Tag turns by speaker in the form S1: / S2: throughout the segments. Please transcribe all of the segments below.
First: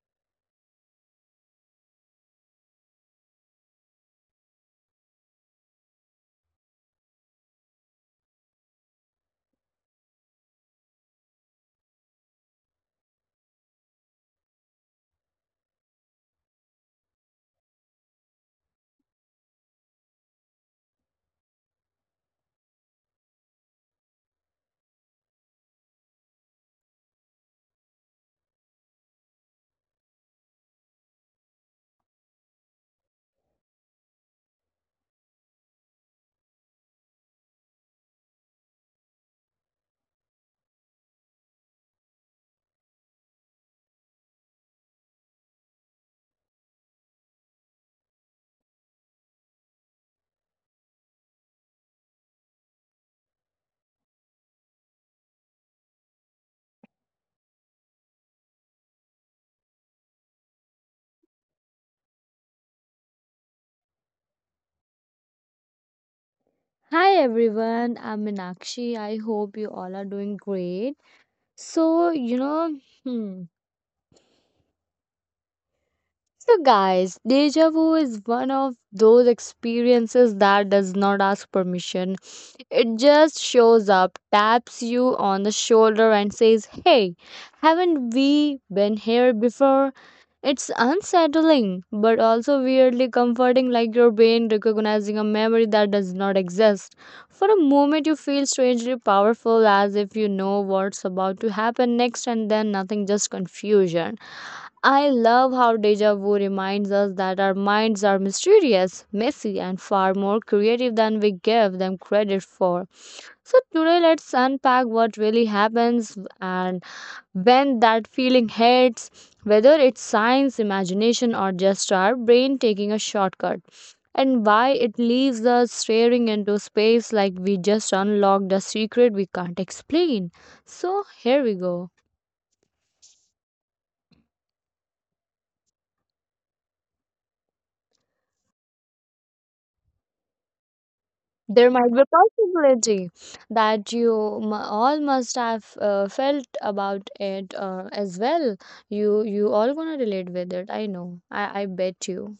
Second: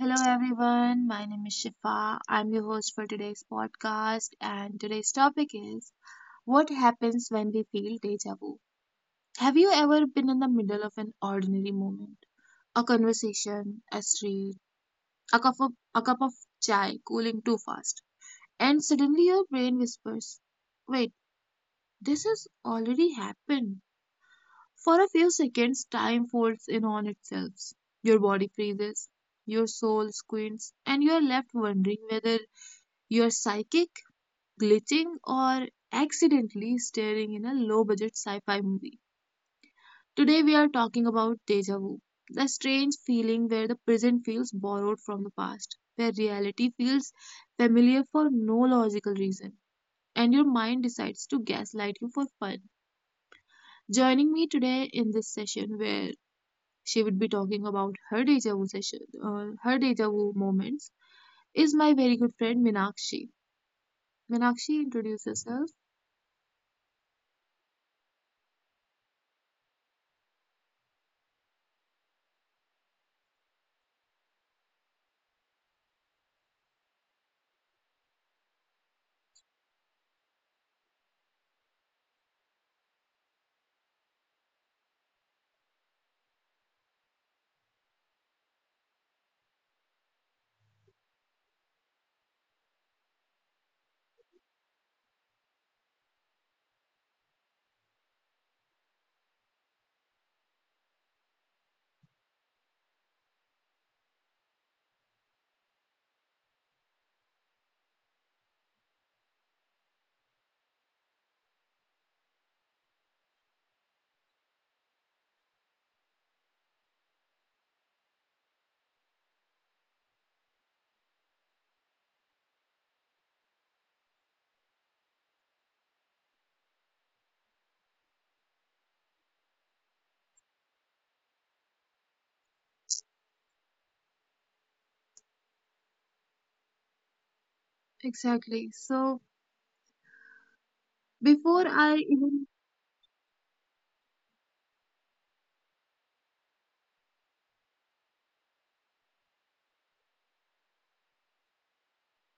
S1: Hello everyone, my name is Shifa. I'm your host for today's podcast, and today's topic is: what happens when we feel deja vu? Have you ever been in the middle of an ordinary moment? A conversation, a street, a cup of chai cooling too fast, and suddenly your brain whispers, "Wait, this has already happened." For a few seconds, time folds in on itself. Your body freezes, your soul squints, and you are left wondering whether you're psychic, glitching, or accidentally staring in a low budget sci fi movie. Today, we are talking about deja vu, the strange feeling where the present feels borrowed from the past, where reality feels familiar for no logical reason, and your mind decides to gaslight you for fun. Joining me today in this session, where she would be talking about her deja vu session, her deja vu moments, is my very good friend Minakshi. Minakshi, introduce yourself.
S2: Hi everyone, I'm Meenakshi. I hope you all are doing great. So, you know, hmm. So, guys, deja vu is one of those experiences that does not ask permission. It just shows up, taps you on the shoulder, and says, "Hey, haven't we been here before?" It's unsettling, but also weirdly comforting, like your brain recognizing a memory that does not exist. For a moment, you feel strangely powerful, as if you know what's about to happen next, and then nothing, just confusion. I love how deja vu reminds us that our minds are mysterious, messy, and far more creative than we give them credit for. So today, let's unpack what really happens and when that feeling hits, whether it's science, imagination, or just our brain taking a shortcut, and why it leaves us staring into space like we just unlocked a secret we can't explain. So, here we go.
S1: Exactly. So
S2: There
S1: before
S2: might be
S1: I
S2: a
S1: even
S2: possibility that you all must have felt about it as well. You all gonna relate with it. I know. I bet you.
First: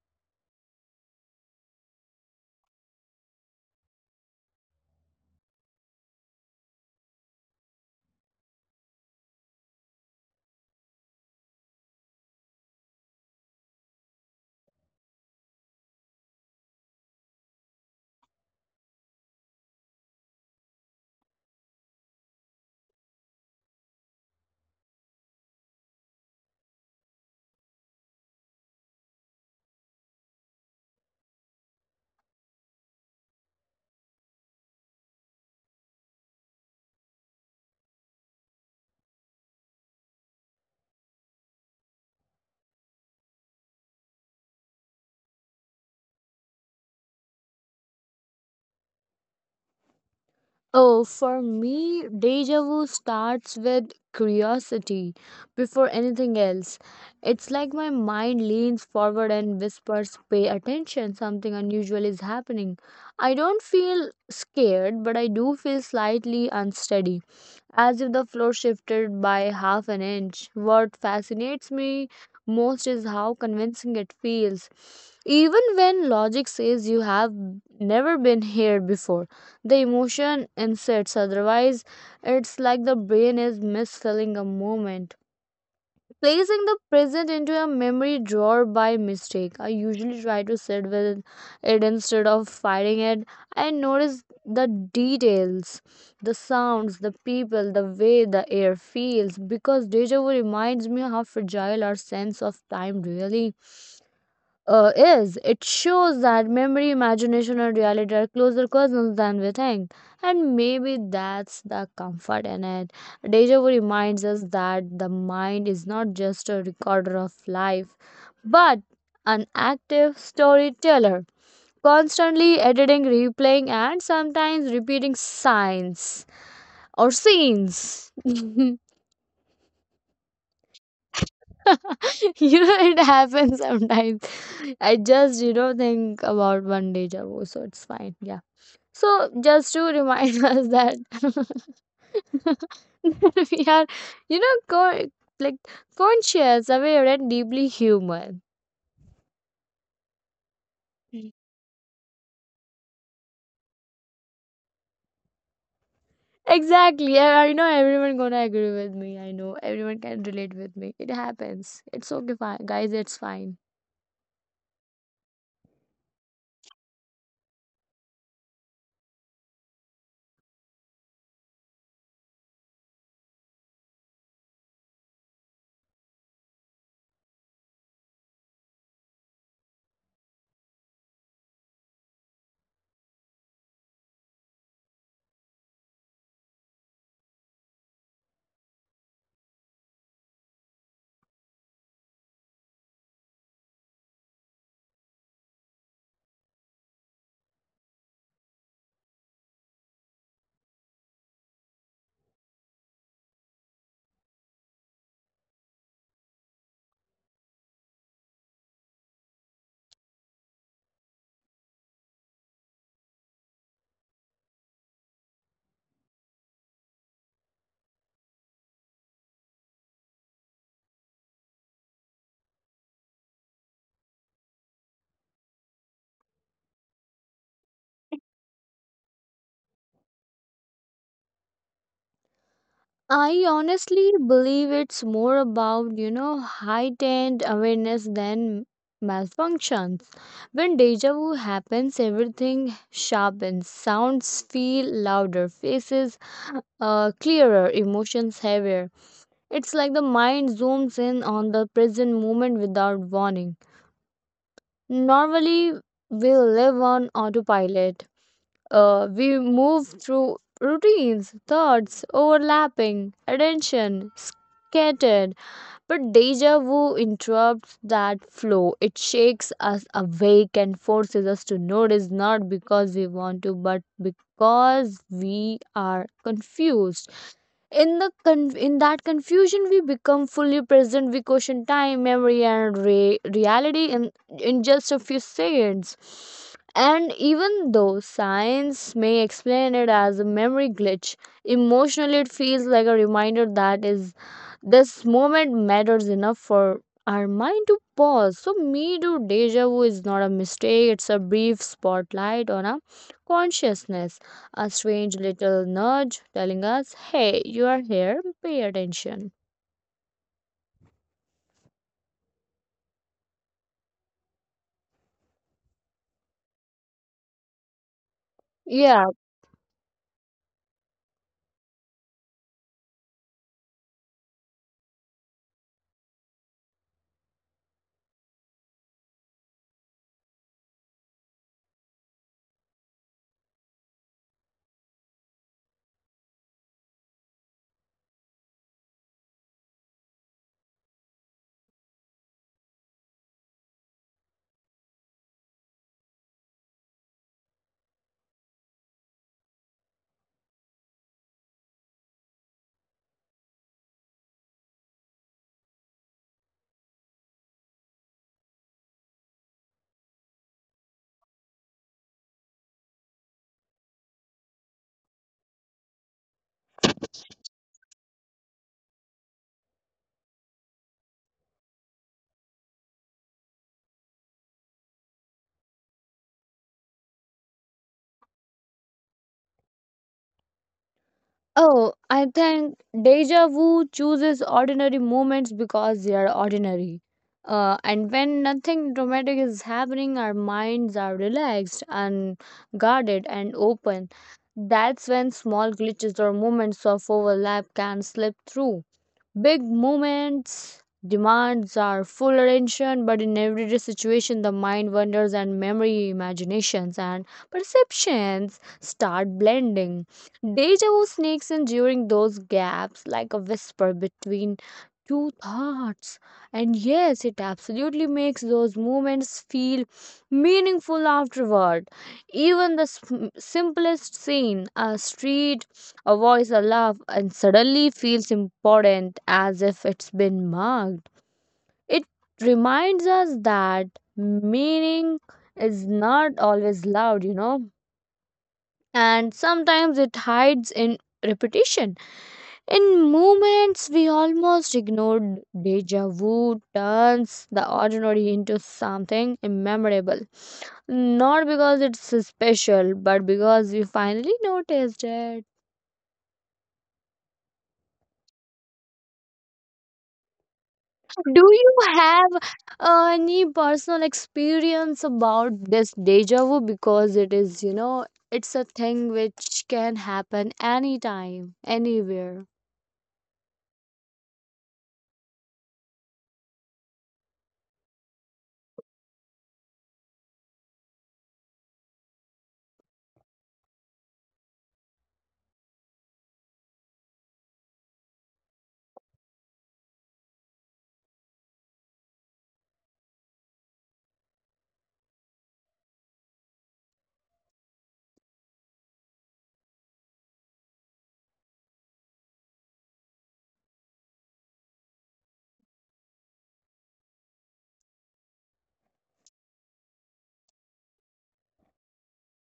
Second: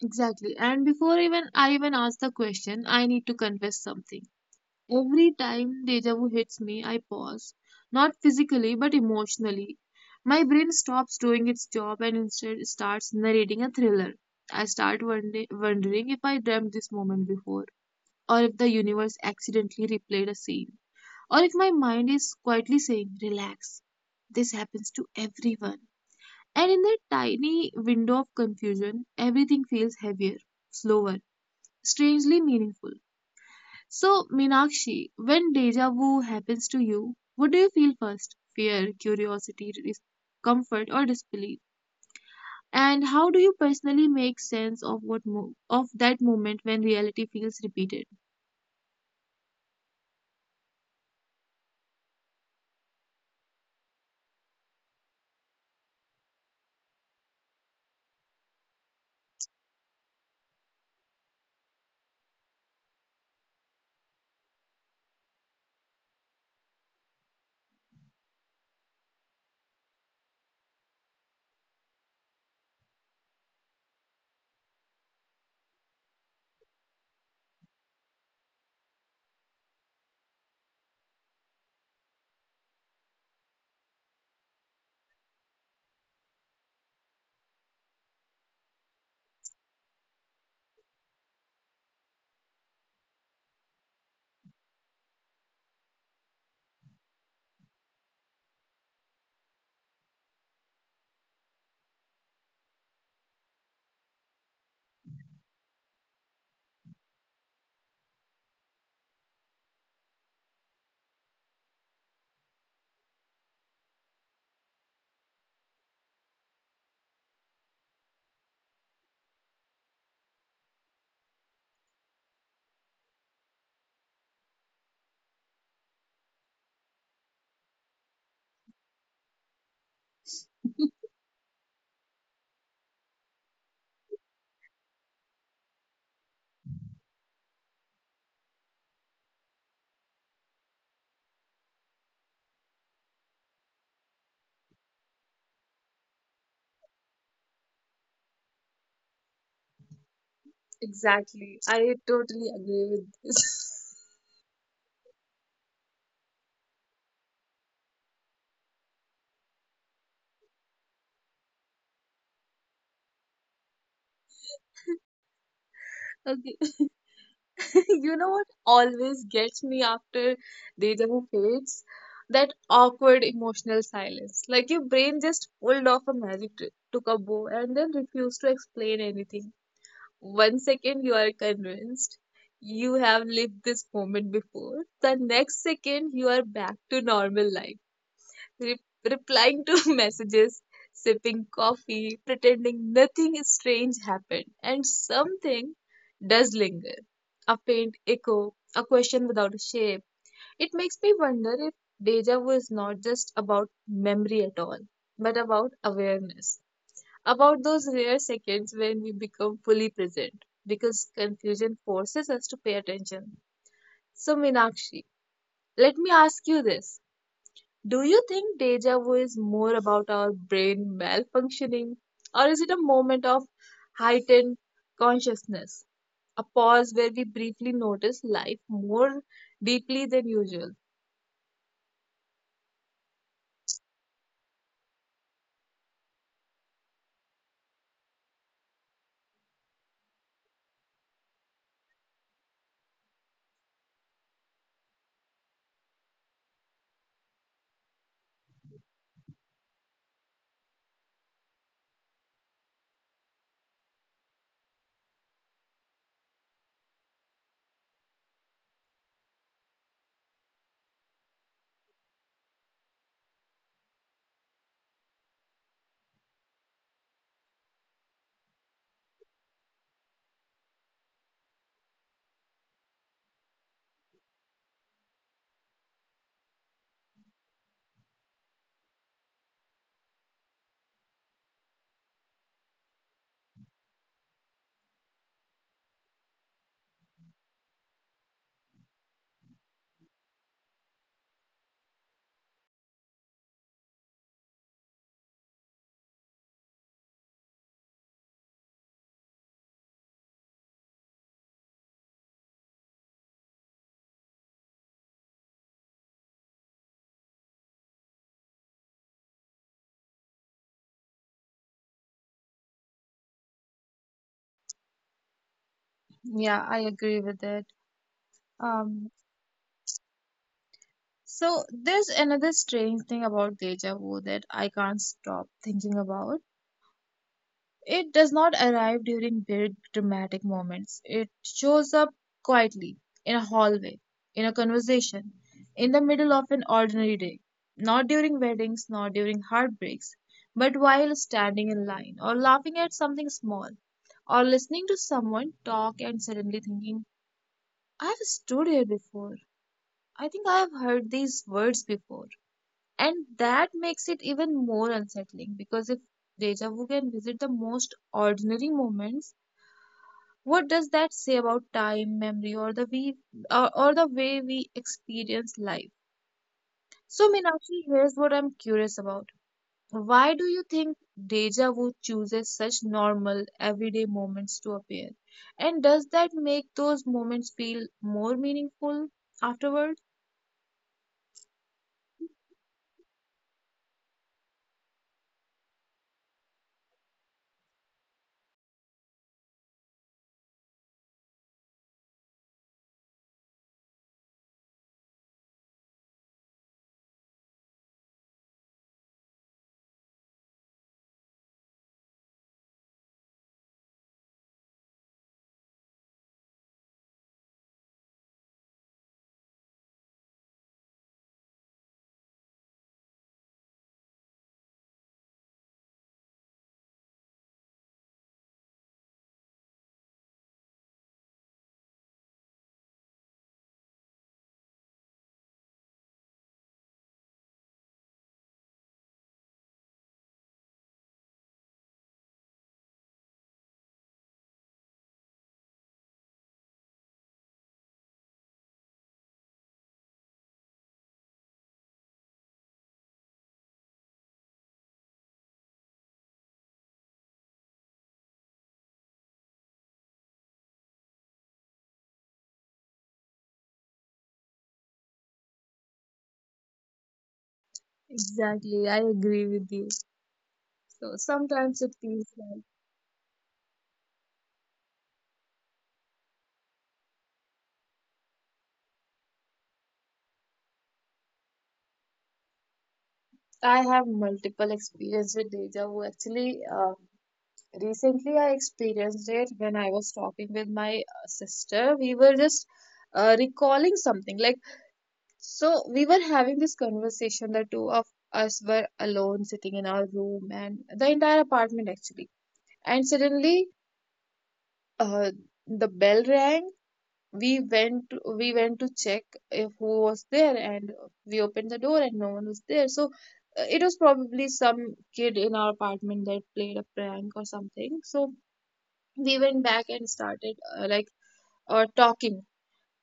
S1: Exactly, and before even I even ask the question, I need to confess something. Every time deja vu hits me, I pause, not physically but emotionally. My brain stops doing its job and instead starts narrating a thriller. I start wondering if I dreamt this moment before, or if the universe accidentally replayed a scene, or if my mind is quietly saying, "Relax, this happens to everyone." And in that tiny window of confusion, everything feels heavier, slower, strangely meaningful. So, Meenakshi, when deja vu happens to you, what do you feel first? Fear, curiosity, dis- comfort, or disbelief? And how do you personally make sense of that moment when reality feels repeated?
S2: Oh, for me, deja vu starts with curiosity before anything else. It's like my mind leans forward and whispers, "Pay attention, something unusual is happening." I don't feel scared, but I do feel slightly unsteady, as if the floor shifted by half an inch. What fascinates me most is how convincing it feels. Even when logic says you have never been here before, the emotion insists. Otherwise, it's like the brain is misfilling a moment, placing the present into a memory drawer by mistake. I usually try to sit with it instead of fighting it. I notice the details, the sounds, the people, the way the air feels, because deja vu reminds me how fragile our sense of time really is. It shows that memory, imagination, and reality are closer cousins than we think. And maybe that's the comfort in it. Deja vu reminds us that the mind is not just a recorder of life, but an active storyteller, constantly editing, replaying, and sometimes repeating signs or scenes. It happens sometimes. I just think about one deja vu, so it's fine, yeah. So, just to remind us that that we are, you know co- like conscious, aware, and deeply human.
S1: Exactly. I totally agree with this.
S2: Exactly, I know everyone gonna agree with me. I know everyone can relate with me. It happens. It's okay, fine guys, it's fine.
S1: Okay, you know what always gets me after deja vu fades? That awkward emotional silence. Like your brain just pulled off a magic trick, took a bow, and then refused to explain anything. One second you are convinced you have lived this moment before, the next second you are back to normal life, replying to messages, sipping coffee, pretending nothing strange happened, and something does linger. A faint echo, a question without a shape. It makes me wonder if deja vu is not just about memory at all, but about awareness, about those rare seconds when we become fully present, because confusion forces us to pay attention. So, Meenakshi, let me ask you this: do you think deja vu is more about our brain malfunctioning, or is it a moment of heightened consciousness, a pause where we briefly notice life more deeply than usual?
S2: I honestly believe it's more about, you know, heightened awareness than malfunctions. When deja vu happens, everything sharpens. Sounds feel louder, faces clearer, emotions heavier. It's like the mind zooms in on the present moment without warning. Normally, we live on autopilot. We move through routines, thoughts overlapping, attention scattered, but deja vu interrupts that flow. It shakes us awake and forces us to notice, not because we want to, but because we are confused. In that confusion, we become fully present. We question time, memory, and reality in just a few seconds. And even though science may explain it as a memory glitch, emotionally it feels like a reminder that is this moment matters enough for our mind to pause. So, me too, deja vu is not a mistake, it's a brief spotlight on our consciousness, a strange little nudge telling us, "Hey, you are here, pay attention."
S1: Yeah, I agree with it. Um,
S2: Yeah.
S1: so there's another strange thing about deja vu that I can't stop thinking about. It does not arrive during big dramatic moments. It shows up quietly, in a hallway, in a conversation, in the middle of an ordinary day. Not during weddings, not during heartbreaks, but while standing in line, or laughing at something small, or listening to someone talk and suddenly thinking, "I have stood here before. I think I have heard these words before." And that makes it even more unsettling, because if deja vu can visit the most ordinary moments, what does that say about time, memory, or the way we experience life? So, Meenakshi, here's what I'm curious about. Why do you think deja vu chooses such normal, everyday moments to appear? And does that make those moments feel more meaningful afterward?
S2: Oh, I think deja vu chooses ordinary moments because they are ordinary. And when nothing dramatic is happening, our minds are relaxed and guarded and open. That's when small glitches or moments of overlap can slip through. Big moments demands our full attention, but in everyday situation, the mind wanders and memory, imaginations, and perceptions start blending. Deja vu sneaks in during those gaps, like a whisper between two thoughts. And yes, it absolutely makes those moments feel meaningful afterward. Even the simplest scene, a street, a voice, a laugh, and suddenly feels important as if it's been marked. It reminds us that meaning is not always loud, you know, and sometimes it hides in repetition. In moments we almost ignored, deja vu turns the ordinary into something immemorable. Not because it's special, but because we finally noticed it.
S1: Exactly, I agree with you. So sometimes
S2: Do
S1: it
S2: you
S1: feels like
S2: have any personal experience about this deja vu? Because it is, you know, it's a thing which can happen anytime, anywhere.
S1: I have multiple experience with deja vu. Actually, recently, I experienced it when I was talking with my sister. We were just recalling something. Like, so we were having this conversation. The two of us were alone sitting in our room and the entire apartment actually. And suddenly, uh, the bell rang. We went we went to check if who was there, and we opened the door and no one was there. So it was probably some kid in our apartment that played a prank or something. So we went back and started talking,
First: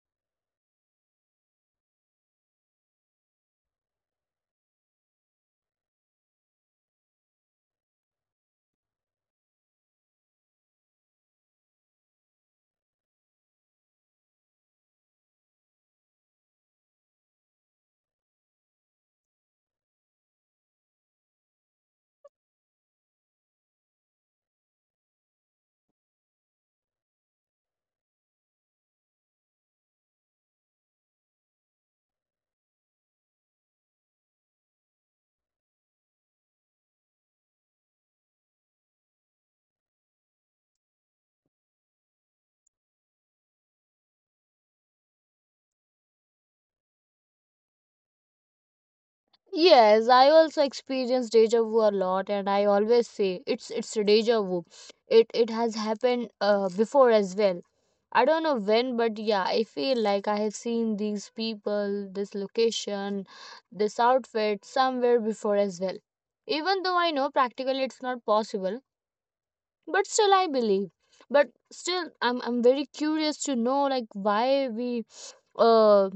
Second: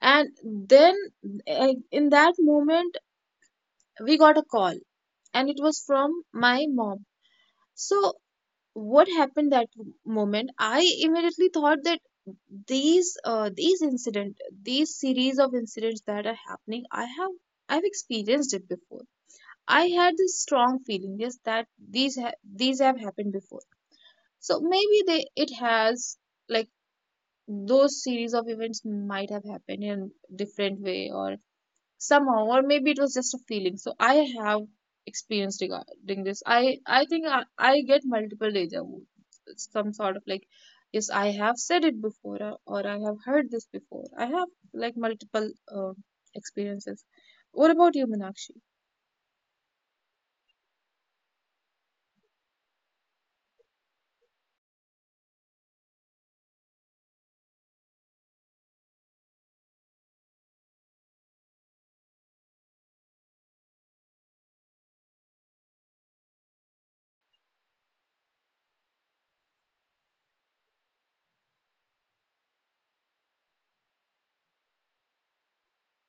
S1: and then in that moment we got a call, and it was from my mom. So what happened, that moment I immediately thought that these incident, these series of incidents that are happening, I have, I've experienced it before. I had this strong feeling, yes, that these have happened before. So maybe they, it has, like, those series of events might have happened in different way or somehow, or maybe it was just a feeling. So I have experienced regarding this. I think I get multiple deja vu, some sort of like, yes, I have said it before, or I have heard this before. I have like multiple experiences. What about you, Meenakshi?
S2: Yes, I also experience deja vu a lot, and I always say it's a deja vu. It has happened before as well. I don't know when, but yeah, I feel like I have seen these people, this location, this outfit somewhere before as well. Even though I know practically it's not possible, but still I believe. But still, I'm very curious to know like uh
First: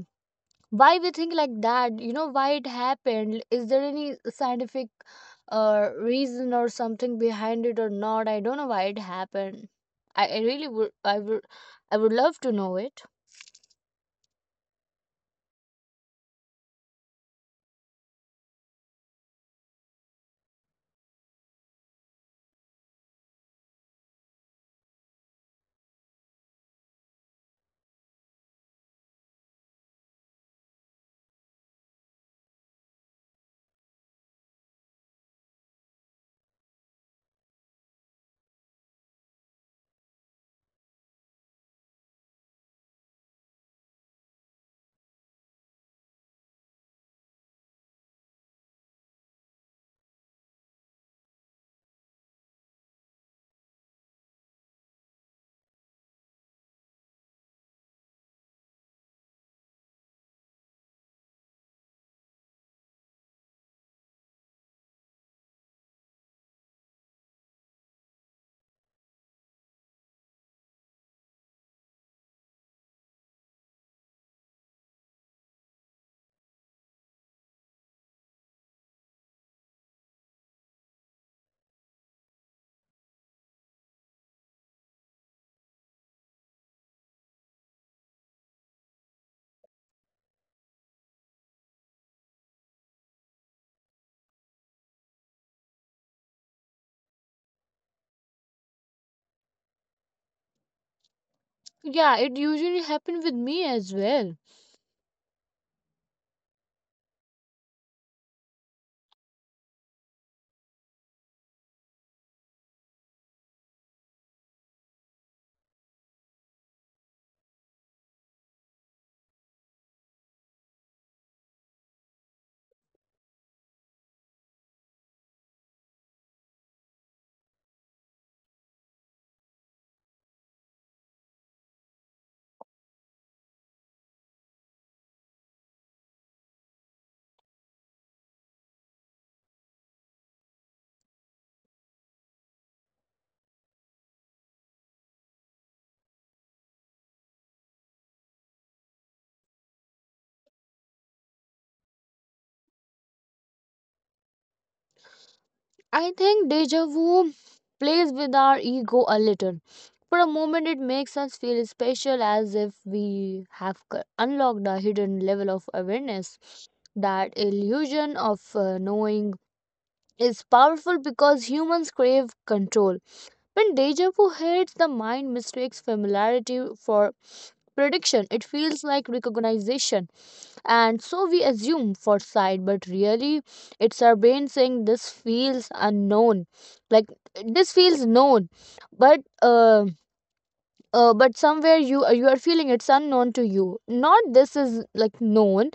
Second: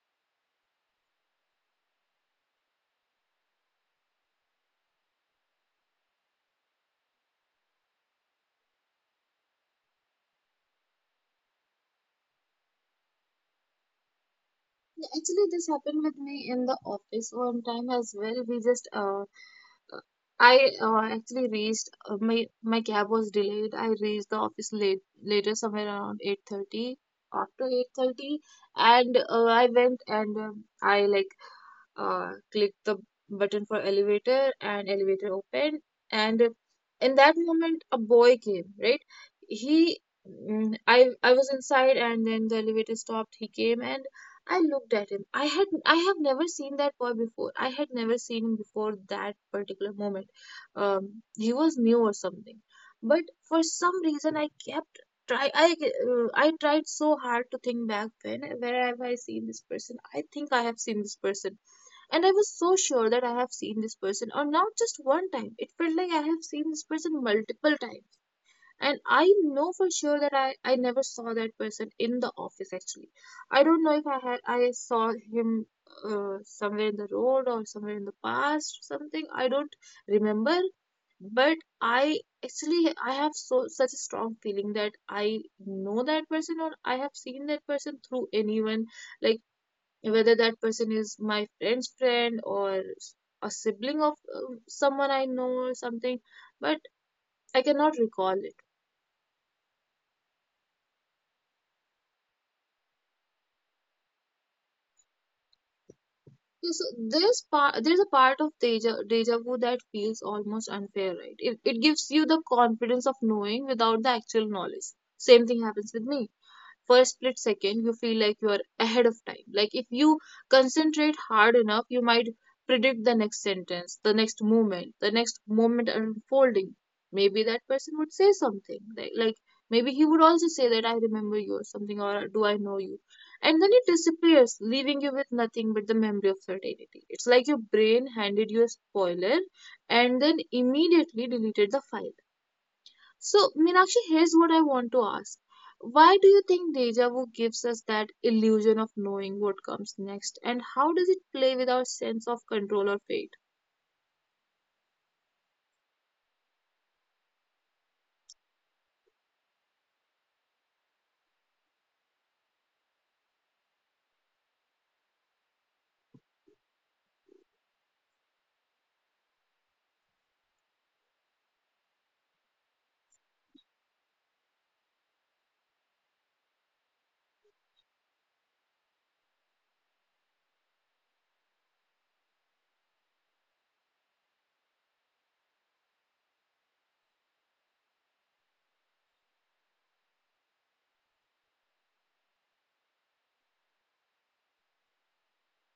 S2: why we think like that. You know why it happened? Is there any scientific reason or something behind it or not? I don't know why it happened. I really would I would love to know it.
S1: Yeah, actually, this happened with me in the office one time as well. We just, uh, I actually reached, my my cab was delayed. I reached the office late later, somewhere around 8:30. After 8:30, and I went and I like click the button for elevator, and elevator opened, and in that moment a boy came, right? He, I was inside, and then the elevator stopped, he came, and I looked at him. I have never seen that boy before. I had never seen him before that particular moment. He was new or something. But for some reason I kept try I tried so hard to think back, when, where have I seen this person? I think I have seen this person. And I was so sure that I have seen this person, or not just one time. It felt like I have seen this person multiple times. And I know for sure that I never saw that person in the office actually. I don't know if I saw him somewhere in the road or somewhere in the past or something. I don't remember, but I actually, I have so such a strong feeling that I know that person, or I have seen that person through anyone, like whether that person is my friend's friend or a sibling of someone I know or something, but I cannot recall it.
S2: Yeah, it usually happens with me as well.
S1: Yeah, so there's a part of deja vu that feels almost unfair, right? It gives you the confidence of knowing without the actual knowledge. Same thing happens with me. For a split second you feel like you are ahead of time. Like if you concentrate hard enough, you might predict the next sentence, the next moment, the next moment unfolding. Maybe that person would say something, like maybe he would also say that, "I remember you," or something, or "Do I know you?" And then it disappears, leaving you with nothing but the memory of certainty. It's like your brain handed you a spoiler and then immediately deleted the file. So, Meenakshi, here's what I want to ask. Why do you think deja vu gives us that illusion of knowing what comes next, and how does it play with our sense of control or fate?
S2: I think deja vu plays with our ego a little. For a moment, it makes us feel special as if we have unlocked a hidden level of awareness. That illusion of knowing is powerful because humans crave control. When deja vu hits, the mind mistakes familiarity for prediction. It feels like recognition, and so we assume for foresight, but really it's our brain saying this feels unknown like this feels known, but uh, but somewhere you you are feeling it's unknown to you, not this is like known.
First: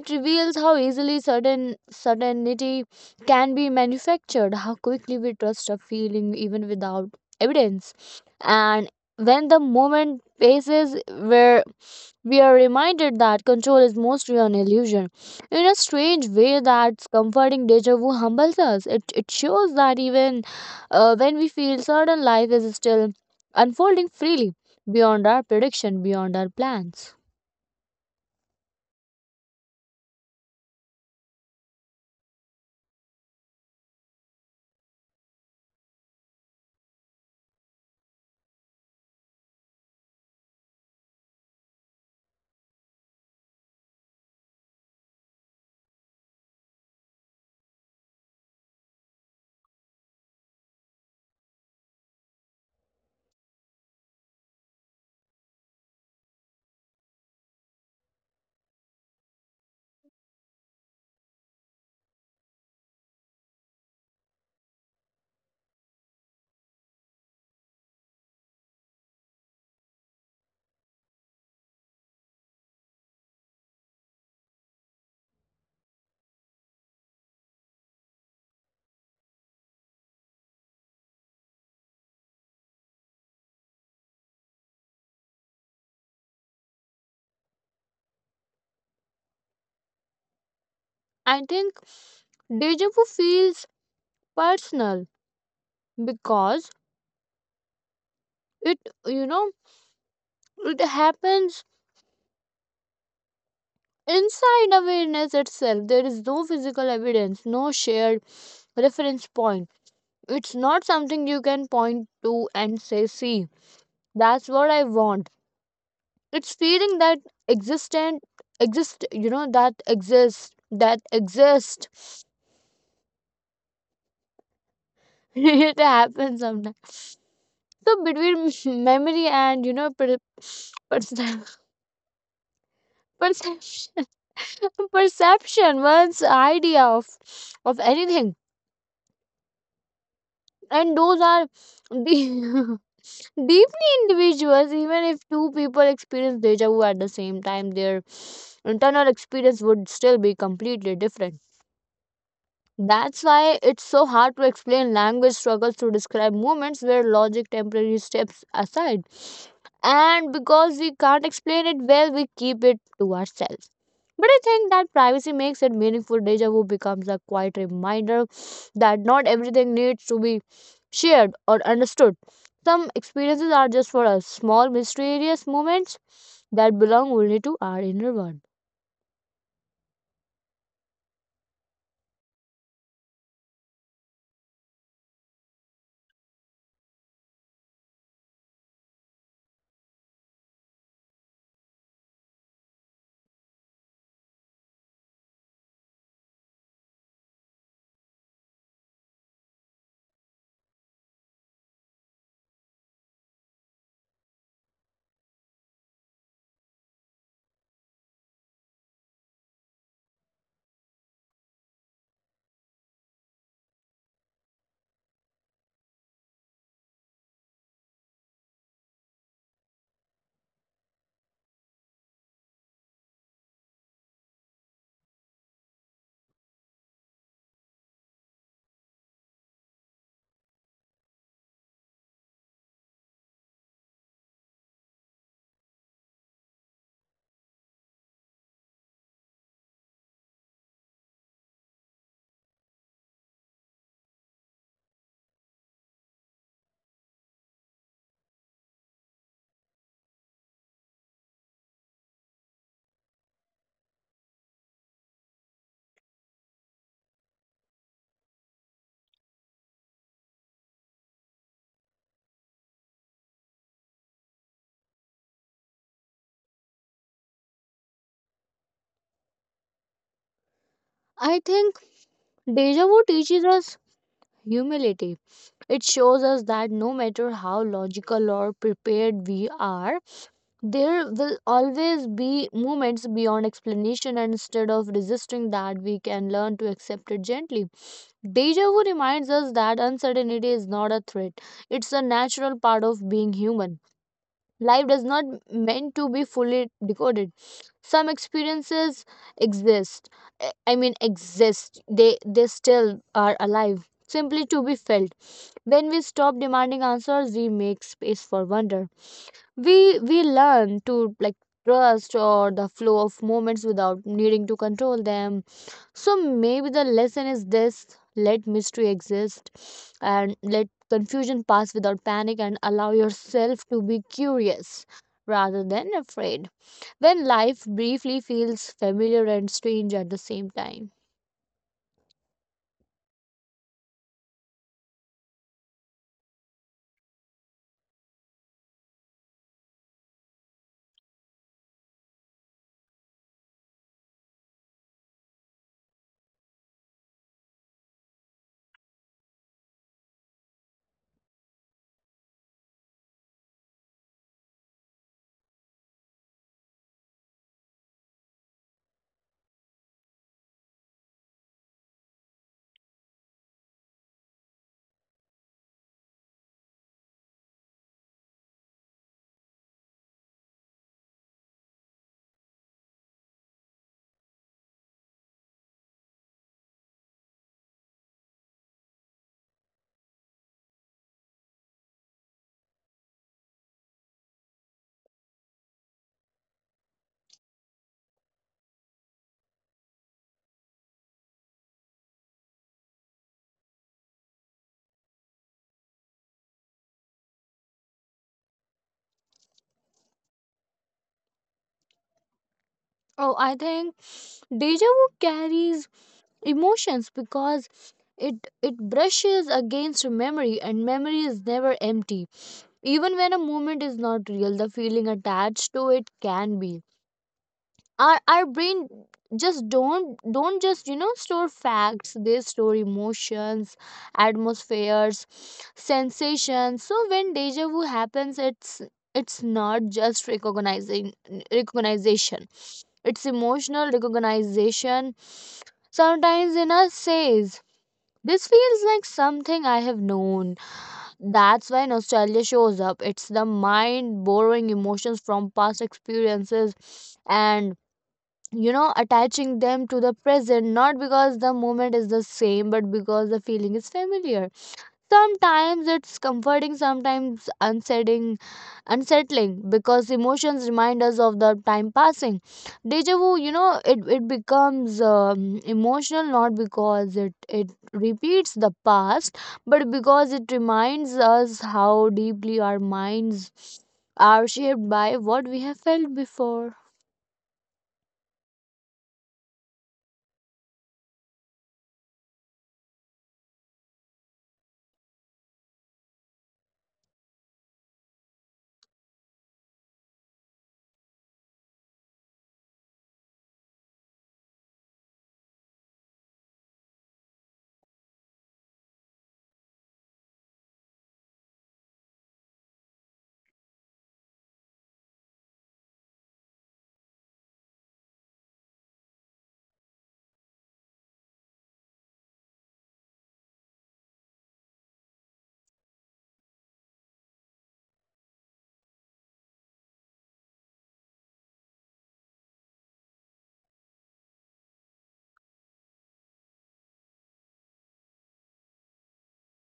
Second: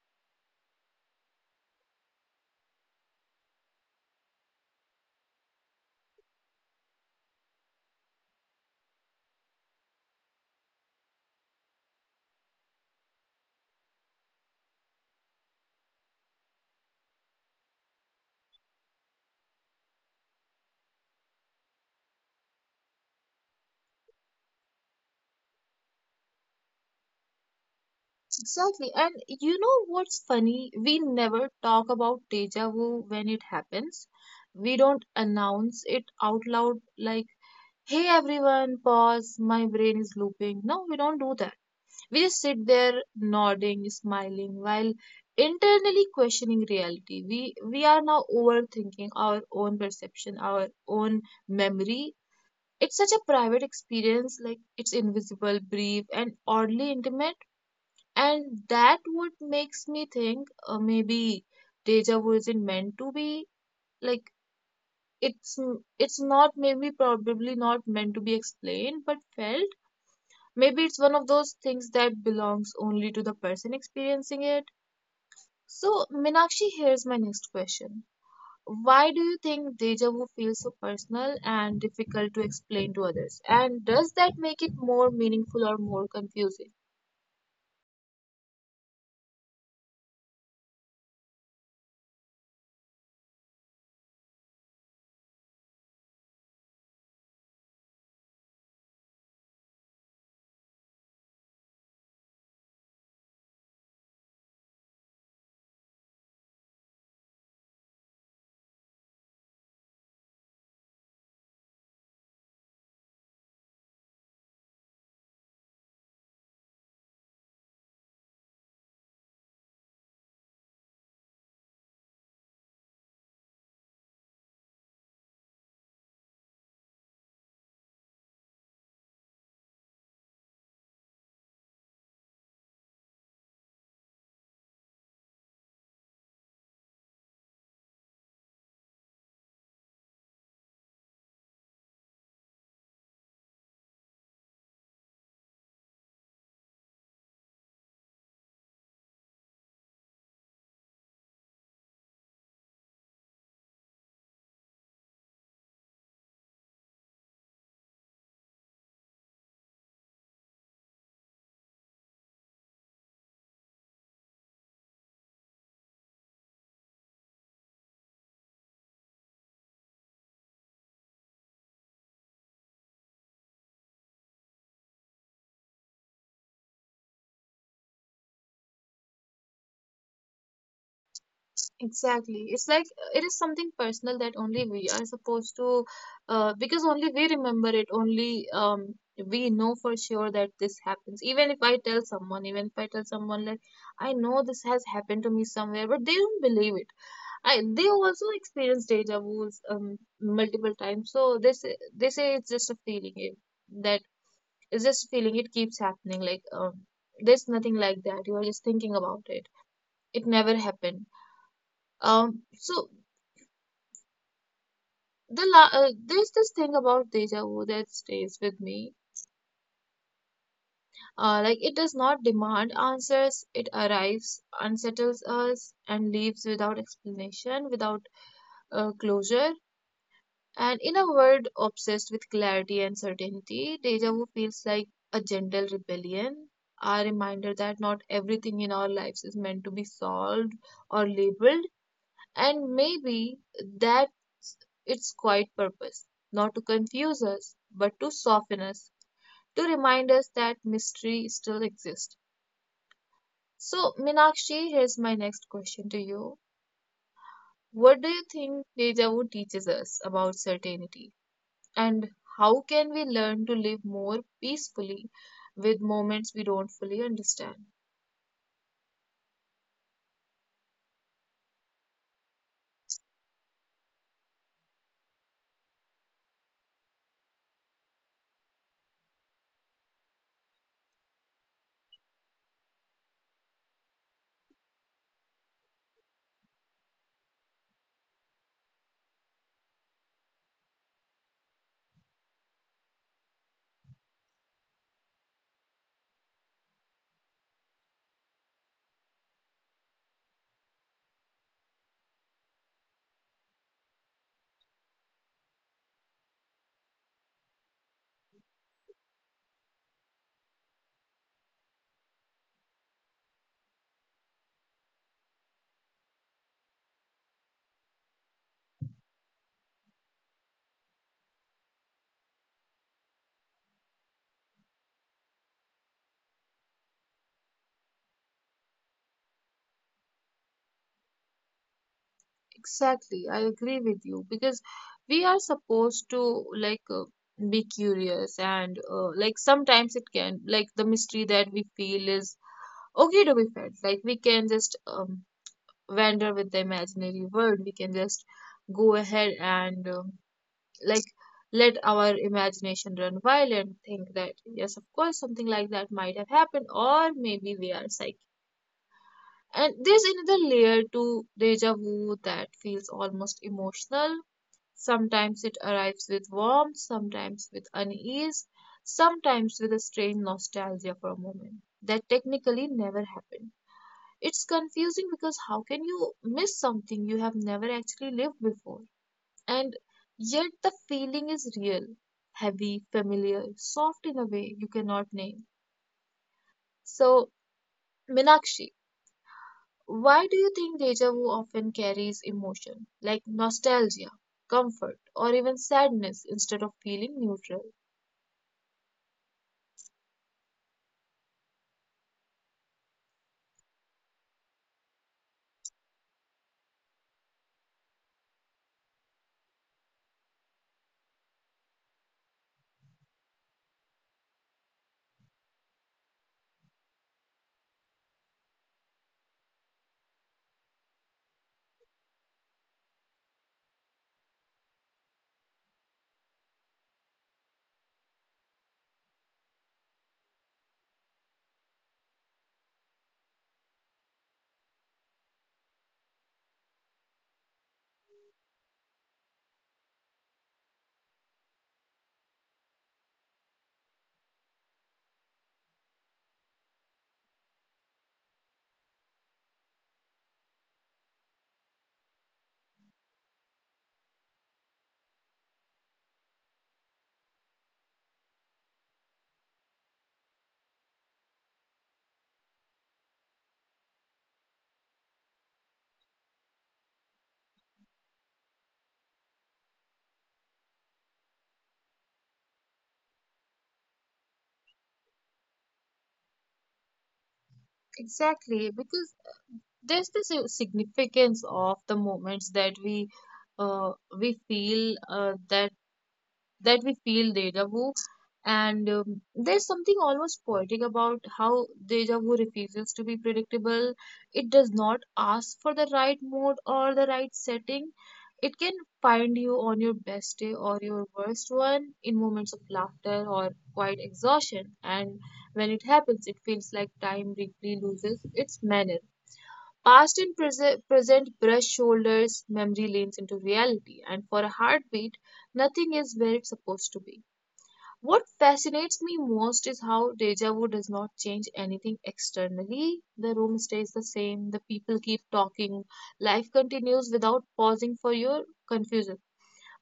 S2: It reveals how easily certainty can be manufactured, how quickly we trust a feeling even without evidence. And when the moment passes, where we are reminded that control is mostly an illusion. In a strange way, that's comforting. Deja vu humbles us. It shows that even when we feel certain, life is still unfolding freely, beyond our prediction, beyond our plans.
S1: Exactly. And you know what's funny? We never talk about deja vu when it happens. We don't announce it out loud like, "Hey everyone, pause, my brain is looping." No, we don't do that. We just sit there nodding, smiling, while internally questioning reality. We are now overthinking our own perception, our own memory. It's such a private experience, like it's invisible, brief, and oddly intimate. And that what makes me think, maybe deja vu isn't meant to be, like, it's it's not, maybe probably not meant to be explained but felt. Maybe it's one of those things that belongs only to the person experiencing it. So, Minakshi, here's my next question. Why do you think deja vu feels so personal and difficult to explain to others? And does that make it more meaningful or more confusing?
S2: I think deja vu feels personal because it, you know, it happens inside awareness itself. There is no physical evidence, no shared reference point. It's not something you can point to and say, "See, that's what I want." It's feeling that existent, exist, you know, that exists. It happens sometimes. So, between memory and, you know, perception, perception perception, one's idea of anything, and those are the deeply individuals. Even if two people experience deja vu at the same time, their internal experience would still be completely different. That's why it's so hard to explain. Language struggles to describe moments where logic temporarily steps aside. And because we can't explain it well, we keep it to ourselves. But I think that privacy makes it meaningful. Deja vu becomes a quiet reminder that not everything needs to be shared or understood. Some experiences are just for us, small, mysterious moments that belong only to our inner world.
S1: Exactly. It's like it is something personal that only we are supposed to, because only we remember it, only we know for sure that this happens. Even if I tell someone, even if I tell someone like, "I know this has happened to me somewhere," but they don't believe it. I, they also experience deja vu's multiple times, so they say it's just a feeling. It, that it's just a feeling. It keeps happening. Like there's nothing like that. You are just thinking about it. It never happened. So there's this thing about deja vu that stays with me. Like, it does not demand answers. It arrives, unsettles us, and leaves without explanation, without closure. And in a world obsessed with clarity and certainty, deja vu feels like a gentle rebellion, a reminder that not everything in our lives is meant to be solved or labeled. And maybe that's its quiet purpose, not to confuse us, but to soften us, to remind us that mystery still exists. So, Minakshi, here's my next question to you. What do you think deja vu teaches us about certainty? And how can we learn to live more peacefully with moments we don't fully understand?
S2: I think deja vu teaches us humility. It shows us that no matter how logical or prepared we are, there will always be moments beyond explanation, and instead of resisting that, we can learn to accept it gently. Deja vu reminds us that uncertainty is not a threat, it's a natural part of being human. Life does not meant to be fully decoded. Some experiences exist. I mean exist. They still are alive, simply to be felt. When we stop demanding answers, we make space for wonder. We learn to, like, trust or the flow of moments without needing to control them. So maybe the lesson is this: let mystery exist, and let confusion pass without panic, and allow yourself to be curious rather than afraid when life briefly feels familiar and strange at the same time.
S1: Exactly, I agree with you because we are supposed to like be curious and like sometimes it can like the mystery that we feel is okay to be felt. Like we can just wander with the imaginary world. We can just go ahead and like let our imagination run wild and think that yes, of course, something like that might have happened, or maybe we are psychic. And there's another layer to deja vu that feels almost emotional. Sometimes it arrives with warmth, sometimes with unease, sometimes with a strange nostalgia for a moment that technically never happened. It's confusing because how can you miss something you have never actually lived before? And yet the feeling is real, heavy, familiar, soft in a way you cannot name. So, Minakshi, why do you think deja vu often carries emotion like nostalgia, comfort, or even sadness instead of feeling neutral?
S2: Oh, I think deja vu carries emotions because it brushes against memory, and memory is never empty. Even when a moment is not real, the feeling attached to it can be. Our brain just don't just, you know, store facts. They store emotions, atmospheres, sensations. So when deja vu happens, it's not just recognizing recognition, it's emotional recognition. Sometimes in us says, "This feels like something I have known." That's why nostalgia shows up. It's the mind borrowing emotions from past experiences and, you know, attaching them to the present, not because the moment is the same, but because the feeling is familiar. Sometimes it's comforting, sometimes unsettling. Unsettling because emotions remind us of the time passing. Deja vu, you know, it becomes emotional not because it repeats the past, but because it reminds us how deeply our minds are shaped by what we have felt before.
S1: Exactly, because there's the significance of the moments that uh, we feel that we feel deja vu. And there's something almost poetic about how deja vu refuses to be predictable. It does not ask for the right mood or the right setting. It can find you on your best day or your worst one, in moments of laughter or quiet exhaustion. And when it happens, it feels like time briefly loses its manner. Past and present brush shoulders, memory leans into reality, and for a heartbeat, nothing is where it's supposed to be. What fascinates me most is how deja vu does not change anything externally. The room stays the same, the people keep talking, life continues without pausing for your confusion.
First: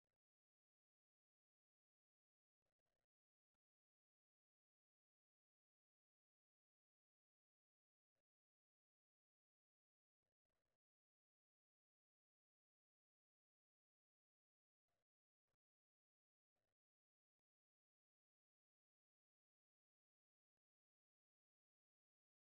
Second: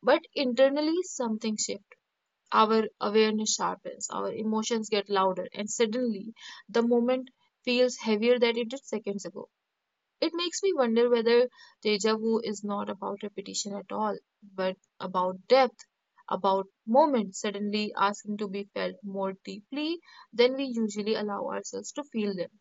S1: But internally, something shifts. Our awareness sharpens, our emotions get louder, and suddenly the moment feels heavier than it did seconds ago. It makes me wonder whether deja vu is not about repetition at all, but about depth, about moments suddenly asking to be felt more deeply than we usually allow ourselves to feel them.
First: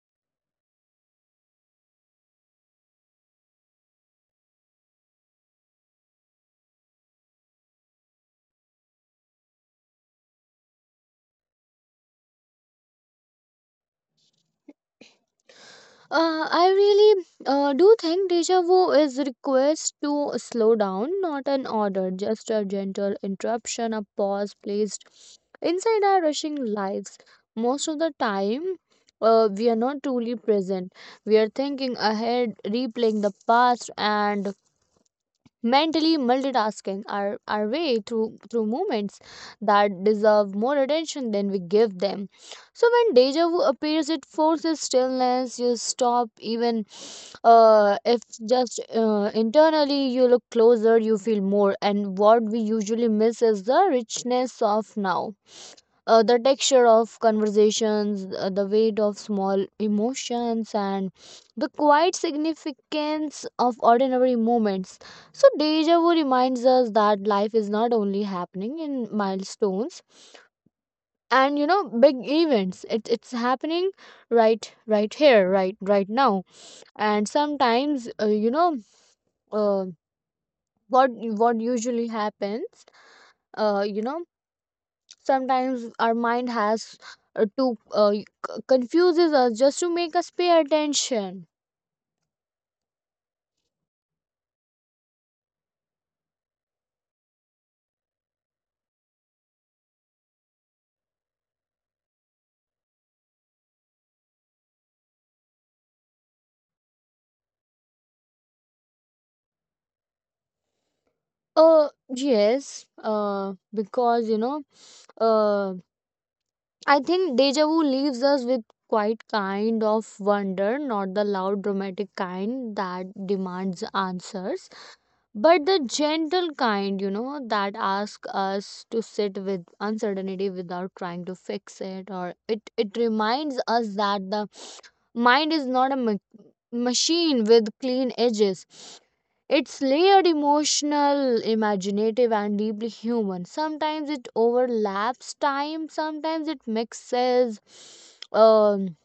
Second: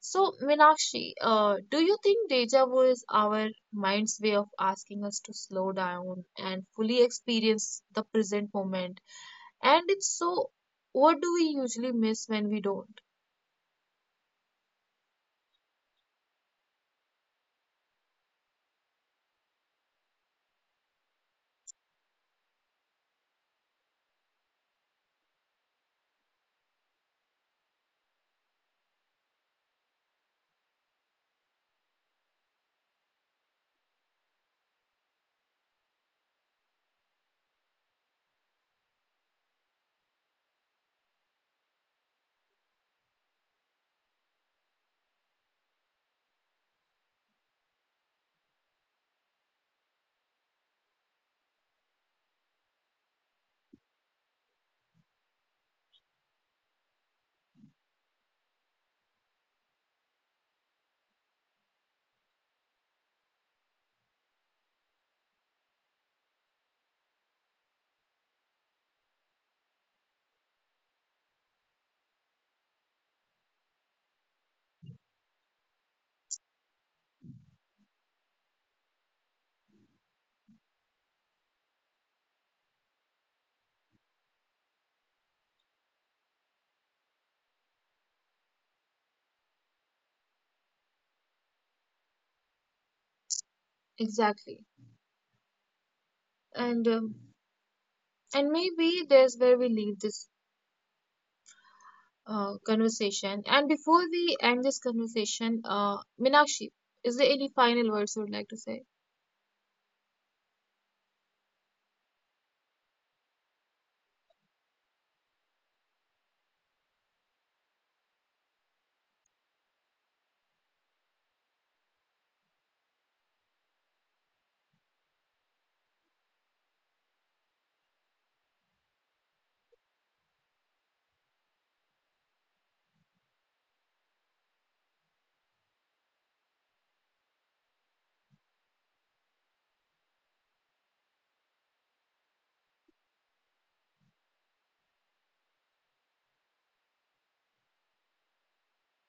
S1: So, Minakshi, do you think deja vu is our mind's way of asking us to slow down and fully experience the present moment? And if so, what do we usually miss when we don't?
S2: I really do think deja vu is a request to slow down, not an order, just a gentle interruption, a pause placed inside our rushing lives. Most of the time, we are not truly present. We are thinking ahead, replaying the past, and mentally multitasking our way through moments that deserve more attention than we give them. So when deja vu appears, it forces stillness. You stop, even if just internally. You look closer, you feel more. And what we usually miss is the richness of now, the texture of conversations, the weight of small emotions, and the quiet significance of ordinary moments. So, deja vu reminds us that life is not only happening in milestones and, you know, big events. It's happening right here, right now. And sometimes, uh, what usually happens, uh, you know sometimes our mind has to confuses us just to make us pay attention.
S1: Exactly. And um, and maybe there's where we leave this conversation. And before we end this conversation, Minakshi, is there any final words you would like to say?
S2: Uh yes uh because, you know, uh I think deja vu leaves us with quite kind of wonder, not the loud dramatic kind that demands answers, but the gentle kind, you know, that asks us to sit with uncertainty without trying to fix it. Or It it reminds us that the mind is not a machine with clean edges. It's layered, emotional, imaginative, and deeply human. Sometimes it overlaps time, sometimes it mixes um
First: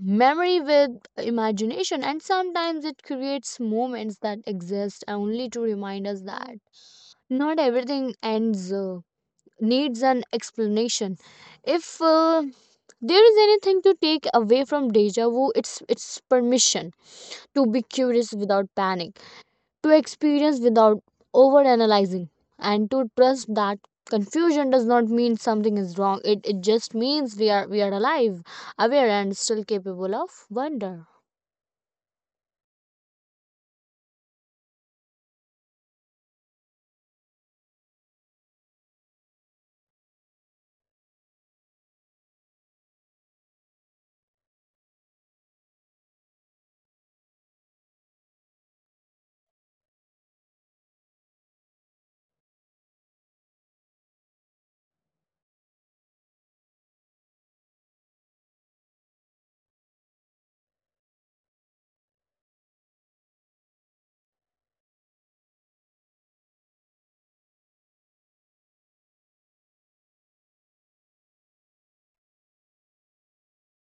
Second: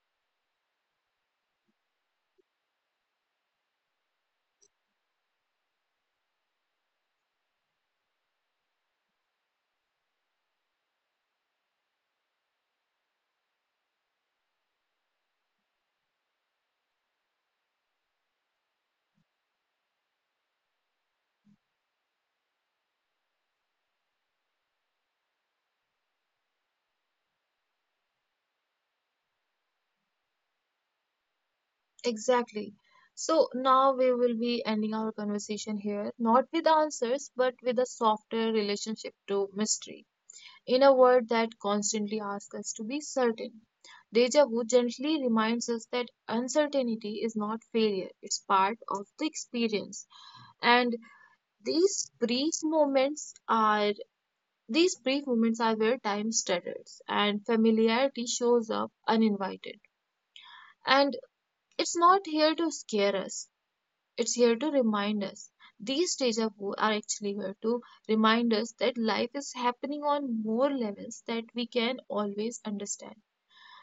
S2: memory with imagination, and sometimes it creates moments that exist only to remind us that not everything needs an explanation. If there is anything to take away from deja vu, it's permission to be curious without panic, to experience without overanalyzing, and to trust that confusion does not mean something is wrong. It just means we are alive, aware, and still capable of wonder.
S1: Exactly. So now we will be ending our conversation here, not with answers, but with a softer relationship to mystery. In a world that constantly asks us to be certain, deja vu gently reminds us that uncertainty is not failure, it's part of the experience. And these brief moments are these brief moments are where time stutters and familiarity shows up uninvited. And it's not here to scare us, it's here to remind us. These deja vu are actually here to remind us that life is happening on more levels that we can always understand,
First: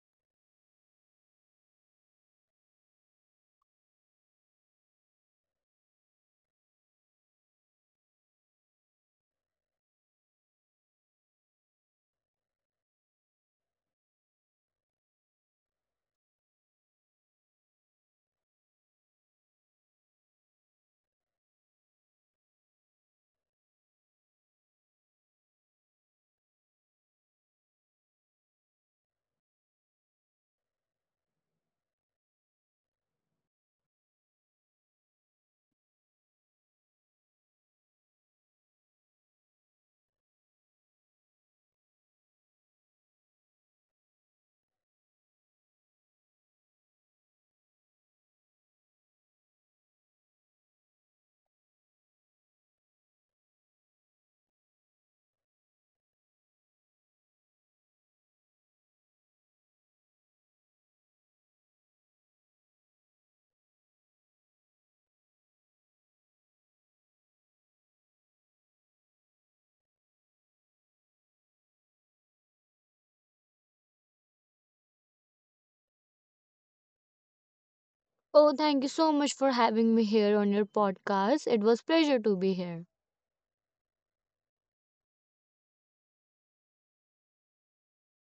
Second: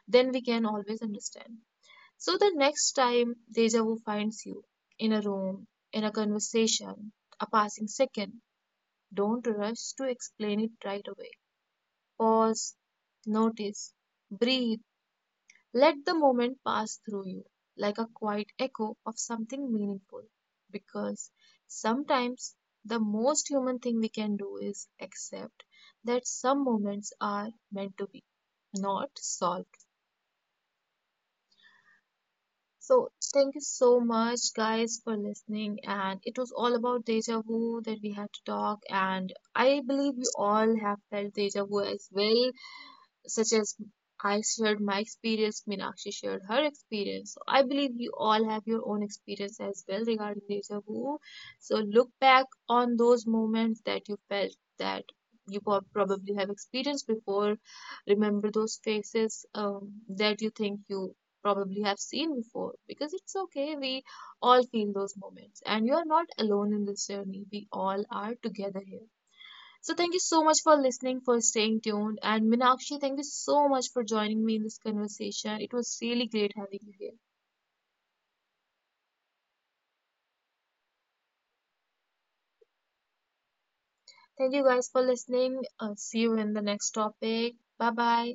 S1: Then we can always understand. So the next time deja vu finds you, in a room, in a conversation, a passing second, don't rush to explain it right away. Pause, notice, breathe. Let the moment pass through you like a quiet echo of something meaningful. Because sometimes the most human thing we can do is accept that some moments are meant to be not solved. So thank you so much guys for listening, and it was all about deja vu that we had to talk, and I believe we all have felt deja vu as well, such as I shared my experience, Meenakshi shared her experience. So I believe you all have your own experience as well regarding deja vu. So look back on those moments that you felt that you probably have experienced before. Remember those faces that you think you probably have seen before, because it's okay. We all feel those moments, and you are not alone in this journey. We all are together here. So thank you so much for listening, for staying tuned. And Minakshi, thank you so much for joining me in this conversation. It was really great having you here.
S2: Oh, thank you so much for having me here on your podcast. It was pleasure to be here.
S1: Thank you guys for listening. See you in the next topic. Bye bye.